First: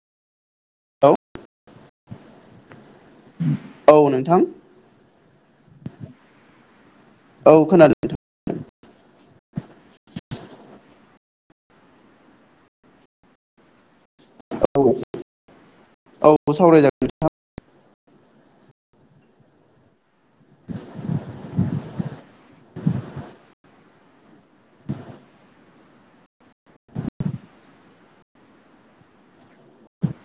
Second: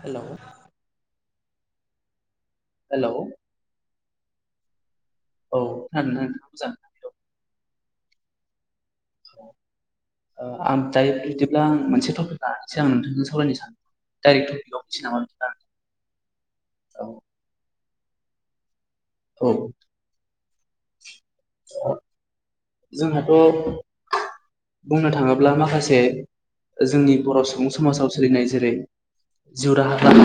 Hello, औ hello औ नोंथां। औ होन होन जान औ खोनादों आं दायो बिदिब्ला आं मोनसे टपिक लनानैसो आं नोंथांजों सावरायनो सानो दायो टपिकाव औ हाबलै नामा नोंथां? औ औ सावरायजागोनदों नोंंथां औ [inaudible] जोंहाथ' बुंनो थाङोब्ला माखासे जोंनि बर' सुबुं समाजाव सोलिनाय जेरै जिउ राहा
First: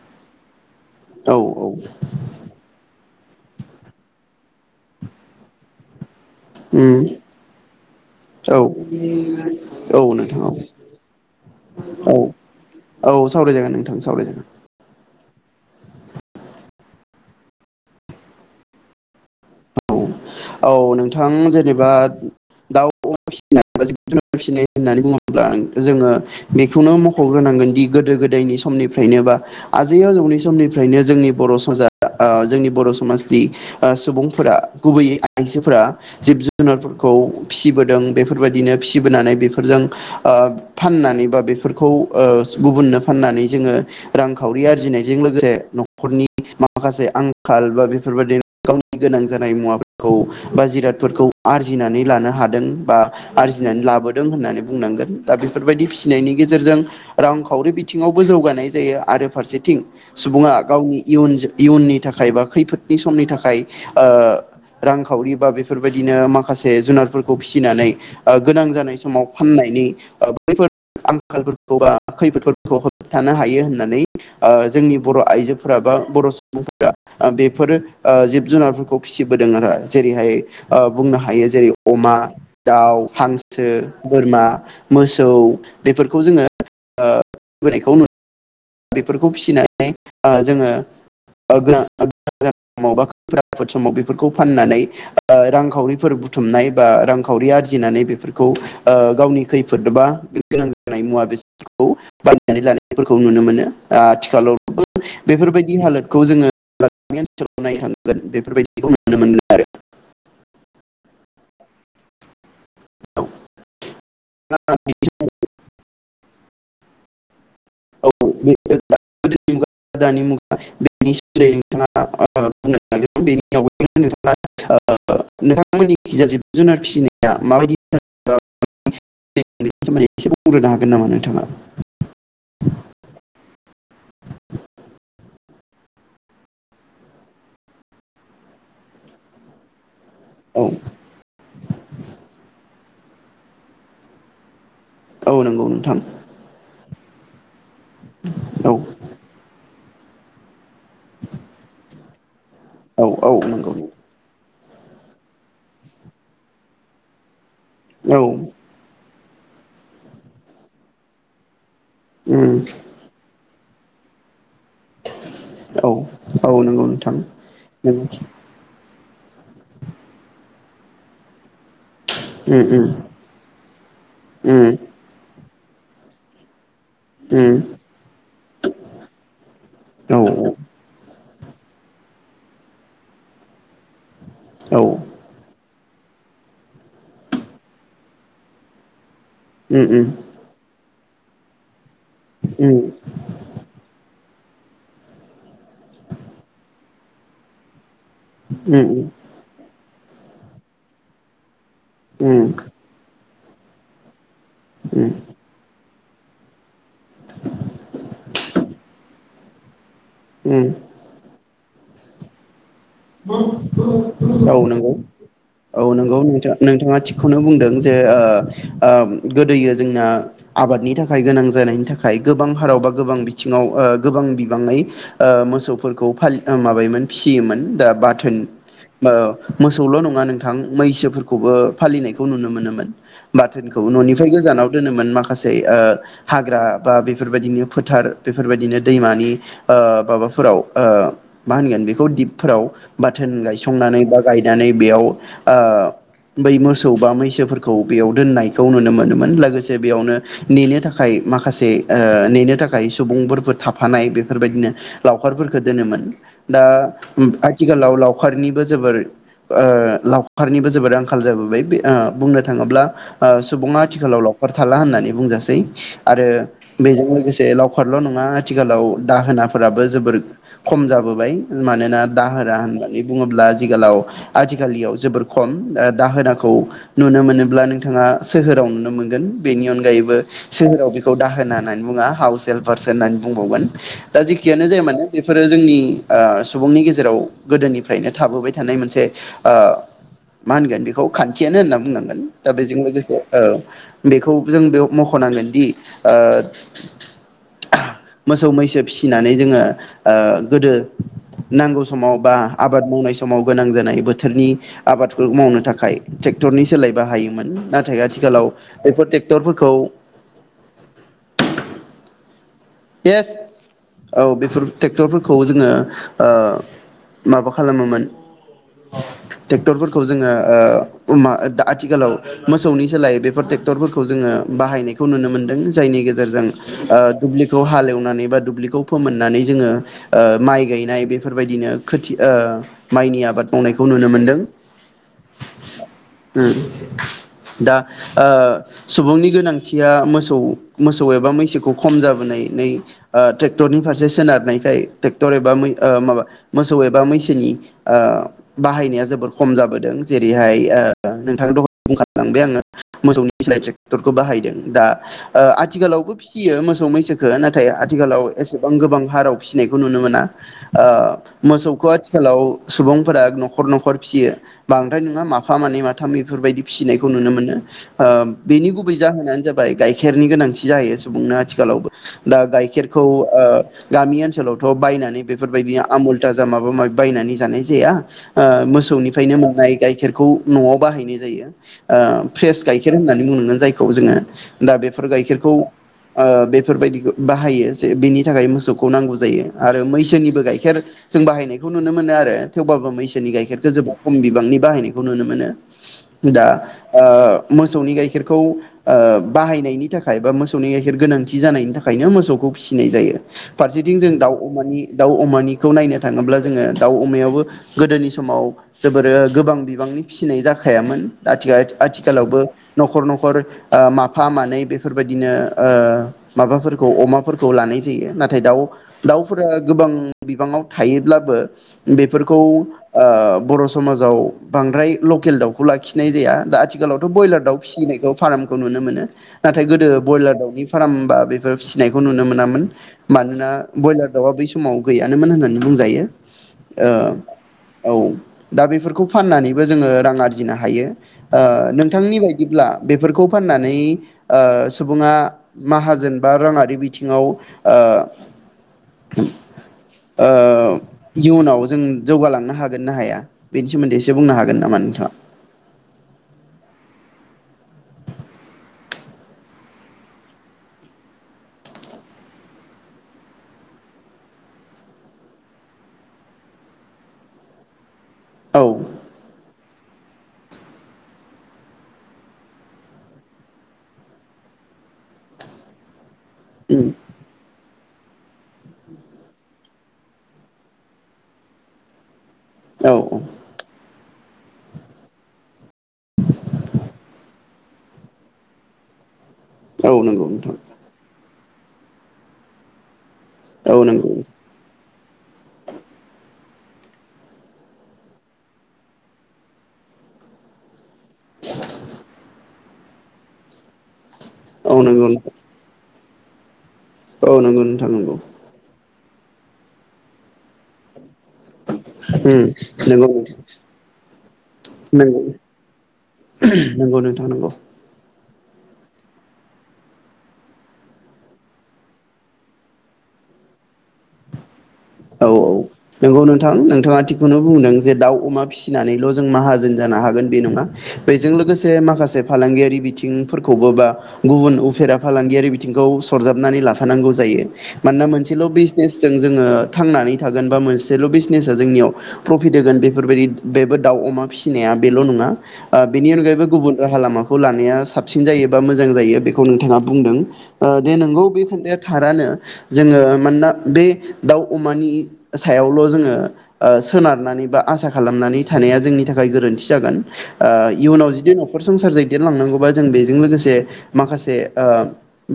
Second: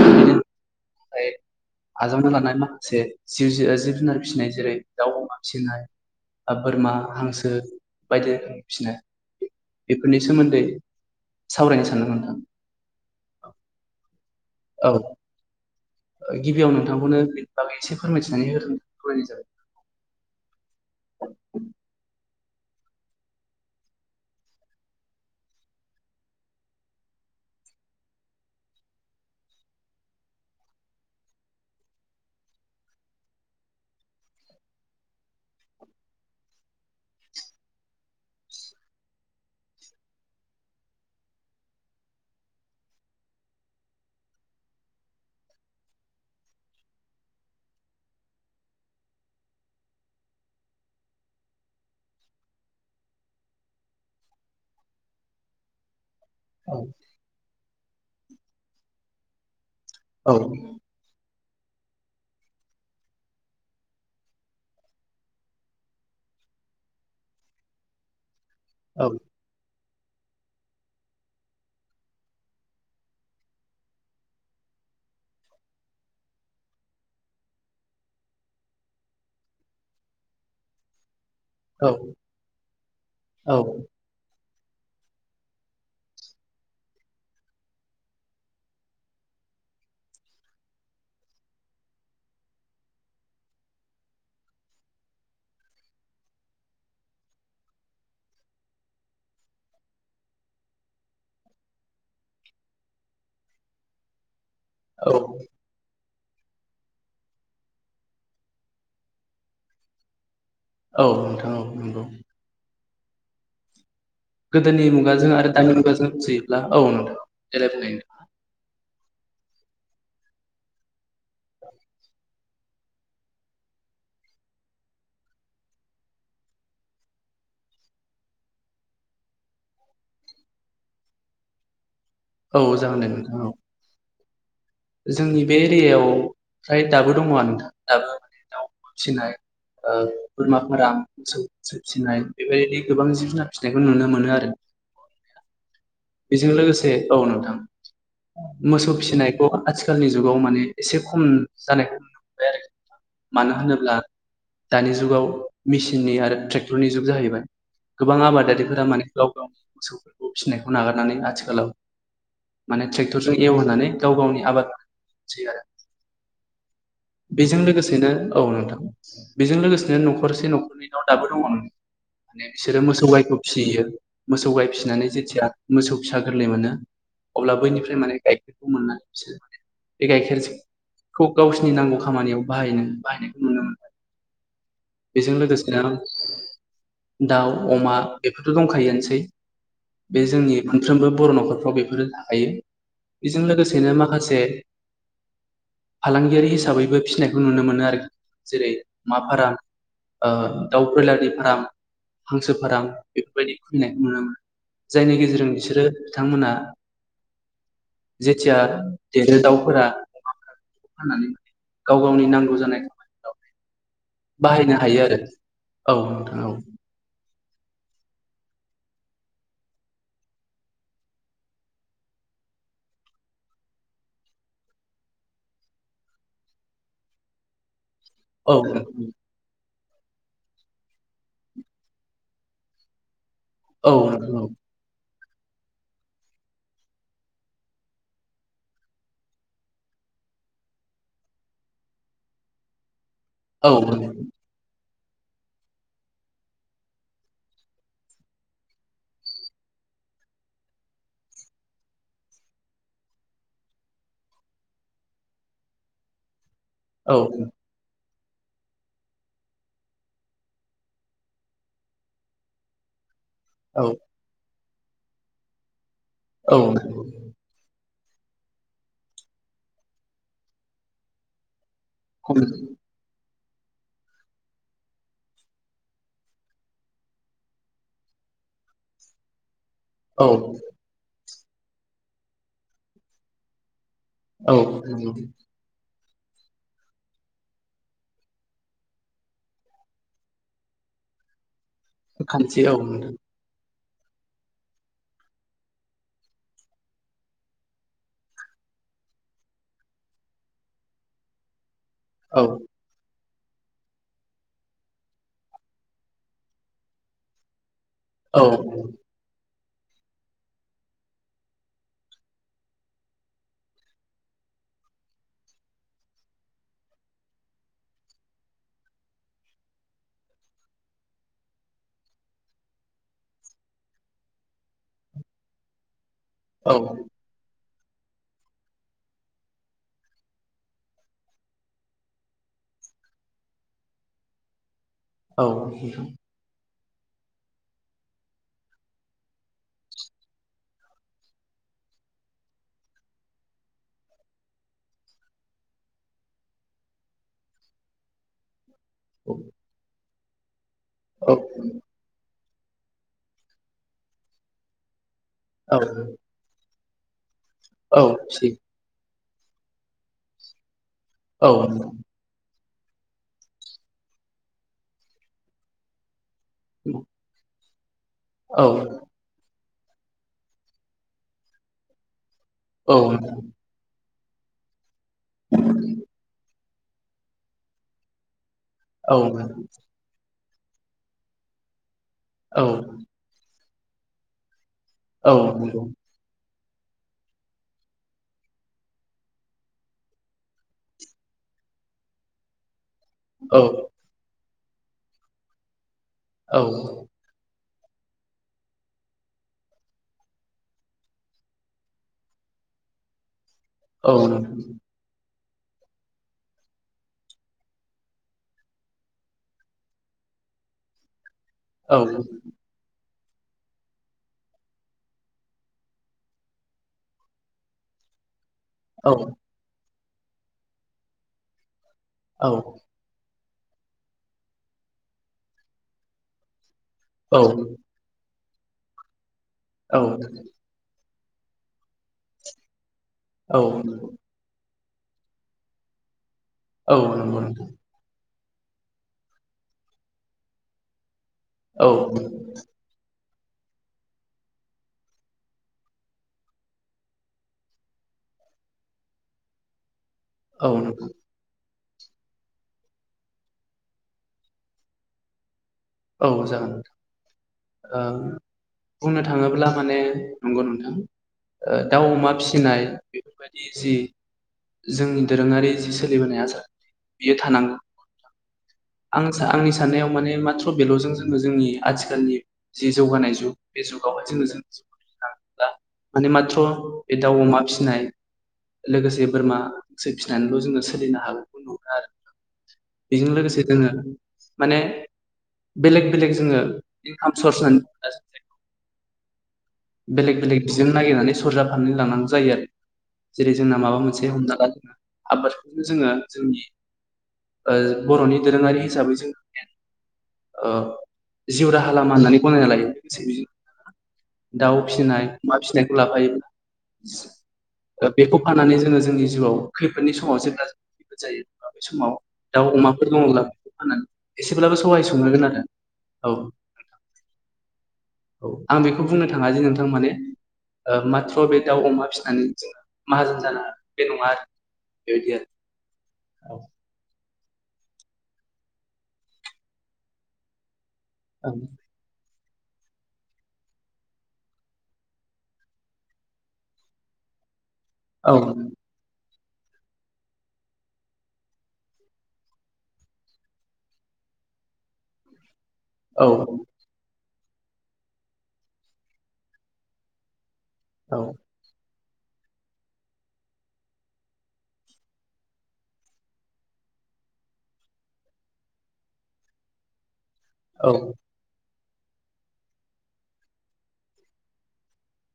थाखाय औ औ आजावना लानाय माखासे जिउजो जिब-जुनार फिसिनाय जेरै दाउ अमा फिसिनाय बा बोरमा उम हांसो बायदि औ रोखोमनि फिसिनाय औ बेफोरनि नोंथां सोमोन्दै सावरायनो सानदों औ नोंथां। औ औ सावराय जागोन नोंथां सावराय जागोन। औ गिबियाव नोंथांखौनो बेनि बागै एसे फोरमायथिनानै हो फोरमायनाय जाबाय औ औ नोंथां जेनेबा दाउ अमा फिसिनाय फिसिनाय होननानै बुङोब्ला जोङो बेखौनो मख'ग्रो होनांगोन दि गोदो गोदायनि समनिफ्रायनो बा आजै आजौनि समनिफ्रायनो जोंनि बर' सजा आ जोंनि बर' समाजनि ओ सुबुंफोरा गुबैयै आइजोफोरा जिब-जुनारफोरखौ फिसिबोदों बेफोरबायदिनो फिसिबोनानै बेफोरजों ओ फाननानै बा बेफोरखौ ओ गुबुननो फाननानै जोङो रांखावरि आरजिनायजों लो माखासे न'खरनि माखासे आंखाल बा बेफोरबायदि गावनि गोनां जानाय मुवाफोर खौ‌बा जिरादफोरखौ आरजिनानै लानो हादों बा आरजिनानै लाबोदों होननानै बुंना गोन दा बेफोरबायदि फिसिनायनि औ गेजेरजों रांखावरि बिथिङावबो जौगानाय जायो आरो फारसेथिं औ सुबुङा गावनि इयुन इयुननि थाखाय बा खैफोदनि समनि थाखाय ओ रांखावरि बा बेफोरबायदिनो माखासे जुनारफोरखौ फिसिनानै ओ गोनां जानाय औ समाव फाननायनि ओ‌ बैफोर आंखालफोरखौ बा खैफोदफोरखौ होबथानो हायो होननानै ओ जोंनि बर' आइजोफोरा बा बर' सुबुंफोरा बेफोर ओ जिब जुनारफोरखौ फिसि बोदों आरो। जेरैहाय ओ बुंनो हा हायो जेरै अमा, दाउ, औ हांसो, बोरमा, मोसौ बेफोरखौ जोङो ओ फिसिबोनायखौ नु बेफोरखौ फिसिनानै ओ जोङो ओ गोनां जानाय समाव नङाबा खैफोद आफोद समाव बेफोरखौ फाननानै ओ रांखावरिफोर बुथुमनाय बा रांखावरि आरजिनानै बेफोरखौ ओ गावनि खैफोद बा गोनां जानाय मुवा बेसादखौ‌ बायनानै लानायफोरखौ नुनो मोनो। आथिखालाव औ बेफोरबायदि हालोद खौ जोङो [unintelligible] ओनसोलाव नायानो हानांगोन बेफोरबायदिखौ नुनो मोनगोन आरो। औ नोंथां औ नंगौ। गोदोनि मुगाजों आरो दानि मुगाजों रूजुयोब्ला औ नोंथां देलाय बुंलाय। औ [unintelligible] दानि मुगा बेनि सोमोन्दै नोंथाङा ओ बुंनो [unintelligible] ओ नोंथांमोननि खैजा जिब जुनार फिसिनाया माबायदि [unintelligible] बेनि सोमोन्दै एसे बुंग्रोनो हागोन नामा नोंथाङा? औ जागोन दे नोंथां औ। जोंनि बे एरियायाव हाय दाबो दङ आरो नोंथां दाबो माने दाउ फिसिनाय ओ बोरमा औ फाराम मोसौ फिसिनाय बेबायदि गोबां जिब जुनार फिसिनायखौ नुनो मोनो आरो। औ नंगौ नोंथां। ए औ नोंथां औ मोसौ फिसिनाय आथिखालनि जुगाव माने एसे खम जानायखौ मोनबाय आरो औ मानो औ नंगौ। होनोब्ला दानि जुगाव मेसिननि आरो ट्रेक्टरनि जुग जाहैबाय गोबां औ आबादारिफोरा माने गाव-गावनि मोसौफोरखौ फिसिनायखौ नागारनानै आथिखालाव उम माने ट्रेक्टरजों एवहोनानै गाव-गावनि आबाद मावसै आरो औ औ नंगौ। नोंथां बेजों लोगोसेनो नंगौ औ नोंथां बेजों लोगोसेनो न'खरसे न'खरनैन' दाबो दङ। माने उम बिसोरो मोसौ गायखौ फिसियो मोसौ गाइ उम फिसिनानै जेथिया मोसौ फिसा गोरलै मोनो अब्ला उम बैनिफ्राय माने गाइखेरखौ मोननानै बिसोरो माने बे उम औ गाइखेरखौ गावसोर नांगौ खामानियाव बाहायनायखौ नुनो मोनो। औ बेजों लोगोसे ज' दाउ अमा बेफोरथ दंखायोनोसै। उम उम बे जोंनि मोनफ्रोमबो बर नखरफ्राव बेफोर उम बेजों लोगोसेनो माखासे फालांगियारि हिसाबैबो फिसिनायखौ नुनो मोनो आरोखि। जेरै उम अमाफाराम दाउ ब्रयलारनि फार्म, हांसो फार्म बेफोरबायदि खुलिनायखौ नुनो मोनो। उम जायनि गेजेरजों बिसोरो बिथांमोना जेथिया देरो दाउफोरा उम फाननानै गाव-गावनि नांगौ जानाय खामानिफ्राव औ बाहायनो नंगौ हायो आरो औ नंगौ नोंथां नोंथ औ नोंथाङा थिग खौनो बुंदों जे गोदोयो जोंना आबादनि थाखाय गोनां जानायनि थाखाय। गोबां हाराव बा गोबां बिथिङाव गोबां बिबाङै मोसौफोरखौ फालि माबायोम ओ फिसियोमोन। फियोमोन दा बाथोन औ नोंथां ओ मोसौल' नङा नोंथां मैसोफोरखौबो फालिनायखौ नुनो मोनोमोन। बाथोनखौ औ ननिफ्राय गोजानाव दोनोमोन। माखा खासे ओ हाग्रा बा बेफोरबादिनो फोथार, बेफोरबादिनो दैमानि ओ बाबा फोराव ओ मा होनगोन बेखौ दिपफोराव बाथोन औ गायसंनानै बा गायनानै बेयाव ओ बै मोसौ बा मैसोफोरखौ बेयाव दोननायखौ नुनो मोनोमोन। लोगोसे बेयावनो नेनो थाखाय माखासे ओ नेनो थाखाय सुबुंफोरफोर थाफानाय बेफोरबायदिनो लावखारफोरखो दोनोमोन। दा आथिखालाव लाव लावखारनिबो जोबोर ओ लावखारनिबो जोबोर आंखाल जाबोबाय ओ बुंनो थाङोब्ला ओ सुबुङा आथिखालाव लावखार थाला होननानै बुंजासै आरो बेजों लोगोसे लाव खारल' नङा आथिखालाव दाहोनाफोराबो जोबोर खम जाबोबाय मानोना दाहोना होननानै बुङोब्ला दिगालाव आजिखालियाव जोबोर खम। दाहोनाखौ नुनो मोनोब्ला नोंथाङा सोहो खम नुनो मोनगोन। बेनि अन गायैबो औ सोहोराव बेखौ दाहोना होननानै बुङा हाउस हेलपारसो होननानै बुंबावगोन। दा औ जेखियानो जाया मानोे बेफोरो जोंनि ओ सुबुंनि गेजे जेराव गोदोनिफ्रायनो थाबोबाय थानाय मोनसे ओ मा होनगोन बेखौ खान्थियानो होनना बुंनांगोन। औ दा खान्थि बेजों औ नोंथां लोगोसे ओ बेखौ जों बेयाव मख'नांगोन दि ओ मोसौ मैसो फिसिनानै जोङो ओ गोदो नांगौ समाव बा औ आबाद मावनाय स समाव गोनां जानाय बोथोरनि आबादखौ मावनो थाखाय ट्रेक्टरनि सोलाय बाहायोमोन। नाथाय औ आथिखालाव बेफोर टेक्टरफोरखौ येस। औ बेफोर ट्रेक्टरफोरखौ जोङो ओ माबा खालामोमोन। [inaudible] टेक्टरफोरखौ जोङो ओ ओमा आथिखालाव मोसौनि सोलाय बेफोर टेक्टरफोरखौ जोङो बाहायनायखौ नुनो मोनदों जायनि गेजेरजों औ ओ दुब्लि खौ हालेवनानै बा दुब्लिखौ फोमोननानै जोङो माइ गायनाय बेफोरबायदिनो खोथि ओ माइनि आबाद मावनायखौ नुनो मोनदों। औ। [inaudible] दा ओ सुबुंनि गोनांथिया मोसौ मोसौ एबा मैसोखौ खम जाबोनाय नै ओ टेक्टरनि फारसे सोनारनायखाय टेक्टर एबा मै ओ माबा मोसौ एबा मैसोनि ओ बाहायनाया जोबोर खम जाबोदों जेरैहाय ओ औ नोंथां दहय बुखालांबाय आङो। मोसौनि सोलाय ट्रेक्टरखौ बाहायदों दा ओ औ आथिखालावबो फिसियो मोसौ मैसो खौ नाथाय औ आथिखालाव फिसियो एसेबां गोबां हाराव फिसिनायखौ नुनो मोना। ओ औ मोसौखो नोंथां आथिखालाव सुबुंफोरा न'खर न'खर फिसियो, बांद्राय नङा माफा मानै माथामै। बेफोरबायदि फिसिनायखौ नुनो मोनो। ओ औ बिनि गुबै जाहोनानो जा बाय गाइखेरनि गोनांथि जायो सुबुंनो आथिखालावबो। दा औ गाइखेरखौ ओ गामि ओन सोलावथ' बायनानै बेफोरबायदि आमुल थाजा माबा माबि बायनानै जानाय जाया। ओ मोसौनिफ्रायनो नोंथां मोननाय गाइखेरखौ न'आव बाहायनाय जायो। ओ फ्रेस औ गाइखेर होननानै बुंनांगोन जायखौ जोङो दा बेफोर औ गाइखेरखौ नंगौ ओ बे बेफोरबायदिखो बाहायो जे बेनि थाखाय मोसौखौ नांगौ जायो आरो मैसोनिबो गाइखेर जों बाहायनायखौ नुनो मोनो आरो थेवबाबो मैसो नि औ गाइखेरखो जोबोद खम बिबांनि बाहायनायखौ नुनो मोनो। दा औ नोंथां ओ मोसौनि गाइखेरखौ ओ बाहायनायनि थाखाय बा मोसौनि गाइखेर गोनांथि इदि जानायनि थाखायनो मोसौखौ फिसिनाय जायो। फारसेथिं जों औ दाउ अमानि दाउ अमानि खौ नायनो थाङोब्ला जोङो दाउ अमायावाबो गोदोनि समाव जोबोरो गोबां बिबांनि फिसिनाय जाखा थायामोन दा आथिगा औ आथिखालावबो न'खर न'खर न'खर ओ माफा मानै बेफोरबायदिनो ओ माबाफोरखौ अमाफोरखौ लानाय जायो नाथाय दाउ दाउफोरा गोबां बिबाङाव थायोब्लाबो बेफोरखौ ओ बर' समाजाव बांद्राय लकेल दाउखौ लाखिनाय जाया दा। आथिखालावथ' बयलार दाउ फिसिनायखौ फार्मखौ नुनो मोनो नाथाय गोदो औ बयलार दाउनि फार्म बैफोर फिसिनायखौ नुनो मोनामोन। मानोना बयलार दाउआ बै समाव गैयानोमोन होननानै बुंजायो। ओ नंगौ नोंथां औ दा बेफोरखौ फाननानैबो जोङो रां आरजिनो हायो। ओ औ नोंथांनि बायदिब्ला बेफोरखौ फाननानै ओ सुबुङा माहाजोन बा राङारि बिथिङाव ओ ओ नंगौ औ इयुनाव जों जौगालांनो हागोन ना हाया बेनि सोमोन्दै एसे बुंनो हागोन नामा नोंथाङा? औ जागोन नोंथां ओ बुंनो थाङोब्ला माने नंगौ नोंथां। ओ दाउ अमा फिसिनाय बेफोरबायदि जि जोंनि दोरोङारि जि सोलिबोनाय आसार बियो थानांगौ। औ आं सान आं आंनि साननायाव माने सथ बेल'जों जोङो जोंनि आथिखालनि जि जौगानाय जुग बे जुगावहाय जोङो जों ओ माने माथ्र' उम बे दाउ अमा फि फिसिनाय लोगोसे बोरमासो फिसिनानैल' जोङो सोलिनो हागौखौ नुनो आरो औ बेजों लोगोसे जोङो माने बेलेग बेलेग जोङो इनकाम सर्स होननानै औ नंगौ बेलेग नोंथां बेलेग बिजों नागिरनानै सरजाबफानो लानांगौ जायो आरो। जेरै जोंना औ माबा नंगौ मोनसे हमना लादों आबादखौनो जोङो जोंनि ओ बर'नि दोरोङारि हिसाबै जों ओ जिउ राहा लामा होननानै गनायना लायो। दाउ औ नंगौ फिसिनाय नोंथां अमा फिसिनायखौ लाफायोमोन। औ नंगौ नोंथां ओ नंगौ बेखौ फाननानै जोङो जोंनि जिउआव खैफोदनि समाव जेब्ला जायो बे समाव उम दाउ अमाफोर नंगौ नोंथां दङब्ला बेखौ फाननानै एसेब्लाबो सहाय नंगौ संहोगोन आरो औ। नंगौ नोंथां नंगौ औ आं बेखौ बुंनो थाङा जे नोंथां माने ओ माथ्र बे दाउ अमा फिसिनानै जोङो माहाजोन जानो बे नङा आरो। औ बेबायदि औ नंगौ नोंथां आरो नोंथाङा थि बेखौनो बुंदों जे दाउ अमा फिसिनानैल' जों माहाजोन जानो हागोन बे नङा। बेजों औ लोगोसे माखासे फालांगियारि बिथिंफोरखौबो बा गुबुन उफेरा फालांगियारि बिथिंखौ सरजाबनानै लाफानांगौ जायो। मानोना औ मोनसेल' बिजनेसजों जोङो थांनानै थागोन बा मोनसेल' बिजनेसा जोंनियाव प्रफिट होगोन बेफोरबायदि बेबो दाउ अमा फिसिनाया बेल' नङा। ओ बेनि औ अनगायैबो गुबुन राहा लामाखौ लानाया साबसिन जायो बा मोजां जायो बेखौ नोंथाङा बुंदों। ओ दे नोंगौ बे खोथाया थारानो जोङो मानोना बे दाउ अमानि सायावल' जोङो ओ सोनारनानै बा आसा खालामनानै थानाया जोंनि थाखाय गोरोन थि जागोन ओ इयुनाव औ जुदि न'खरसे संसार दैदेनलांनांगौबा जों बेजों लोगोसे माखासे ओ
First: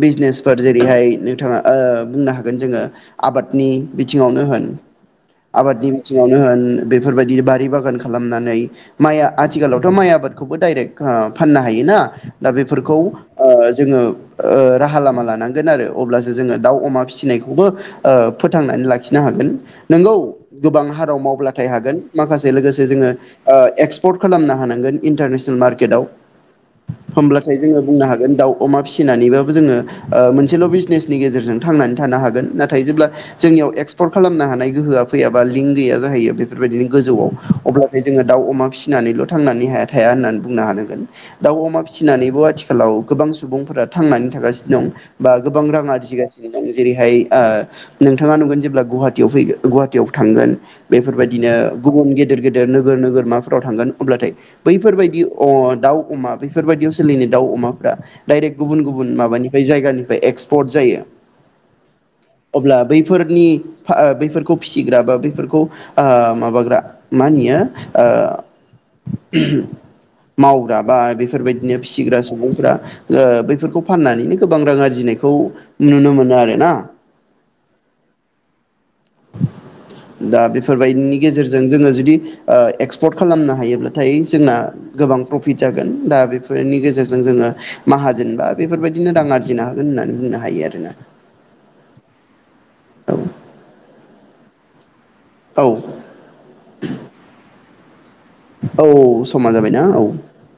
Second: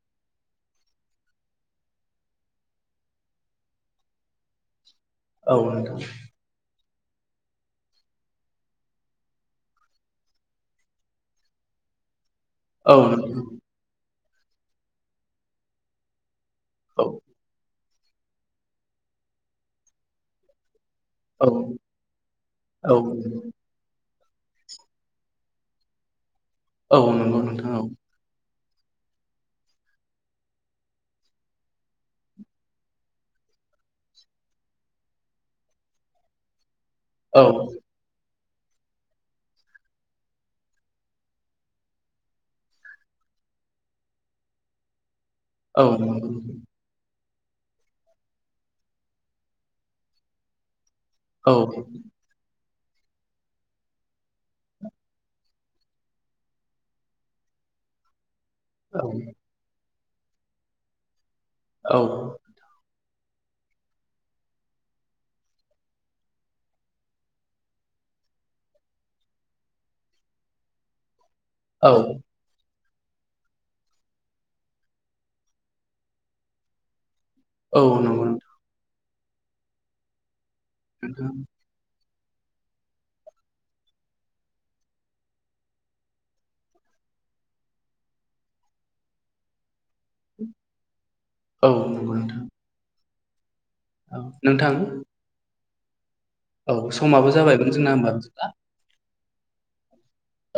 बिजनेसफोर जेरैहाय बिथाङा ओ बुंनो हागोन जोङो आबादनि बिथिङावनो होन औ आबादनि बिथिङावनो होन बेफोरबायदि बारि बागान खालामनानै माइआ आथिखालावथ' माइ आबादखौबो डाइरेक्ट आह फाननो हायो। ना दा बेफोरखौ ओ जोङो ओ राहा लामा लानांगोन आरो अब्ला जोङो दाउ अमा फिसिनायनखौबो ओ फोथांनानै‌ लाखिनो हागोन नोंगौ गोबां हा फोराव मावब्लाथाय हागोन माखासे लोगोसे औ जोङो ओ एक्स पर्ट खालामनो हानांगोन इन्टारनेसनेल मार्केटाव औ नोंथां औ नोंथां औ नंगौ होमब्लाथाय नोंथां जोङो औ बुंनो हागोन दाउ अमा फिसिनानैबाबो जोङो ओ मोनसेल' बिजनेसनि गेजेरजों थांनानै थानो हागोन नाथाय जेब्ला जोंनियाव एक्सपर्ट खालामनो हानाय गोहोआ फैयाबा लिंक गैया जाहैयो बेफोरबायदिनो गोजौआव अब्लाथाय जोङो दाउ अमा फिसिनानैल' थांनानै हाया थाया होननानै बुंनो हानांगोन दाउ अमा फिसिनानैबो आथिखालाव गोबां गोबां सुबुंफोरा थांनानै थागासिनो दं बा गोबां औ रां नंगौ आरजिगासिनो दं जेरैहाय ओ नोंथाङा नुगोन जेब्ला गुवाहाटीयाव फैगोन गुवाहाटीयाव थांगोन बेफोरबायदिनो औ गुबुन गेदेर गेदेर नोगोर नोगोरमाफोराव थांगोन अब्लाथाय बैफोरबायदि अ' दाउ अमा बेैफोरबायदियाव सोलिनाय दाउ अमाफोरा डाइरेक गुबुन गुबुन माबानिफ्राय जायगानिफ्राय एक्सपर्ट जायो। औ। अब्ला बैफोरनि फा ओ बैफोरखौ फिसिग्रा बा बैफोरखौ ओ माबाग्रा मा होनो एयो ओ मावग्रा बा बि फोरबायदिनो औ फिसिग्रा सुबुंफोरा ओ बैफोरखौ फाननानैनो गोबां रां आरजिनायखौ नुनो मोनो आरो ना। औ नंगौ नोंथां। दा बेफोरबायदिनि नोंथां गेजेरजों जोङो जुदि ओ एक्सपर्ट खालामनो हायोब्लाथाय जोंना गोबां प्रफिट जागोन दा बेफोरनि गेजेरजों जों ङो माहाजोनबा बेफोरबायदिनो रां आरजिनो हा गोन होननानै होननो हायो आरो ना। औ नंगौ नोंथां औ नोंथां। औ। औ समाबो [unintelligible] औ समा जाबायना औ।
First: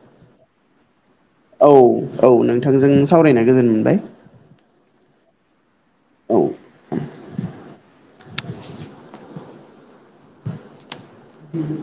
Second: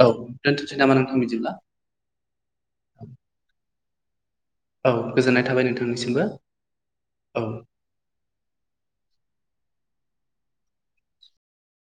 औ दोनथ'सै नामा नोंथां बिदिब्ला औ औ नोंथांजों सावरायना गोजोन मोनबाय। औ गोजोननाय थाबाय नोंथांनिसिमबो औ औ। [inaudible] [unintelligible]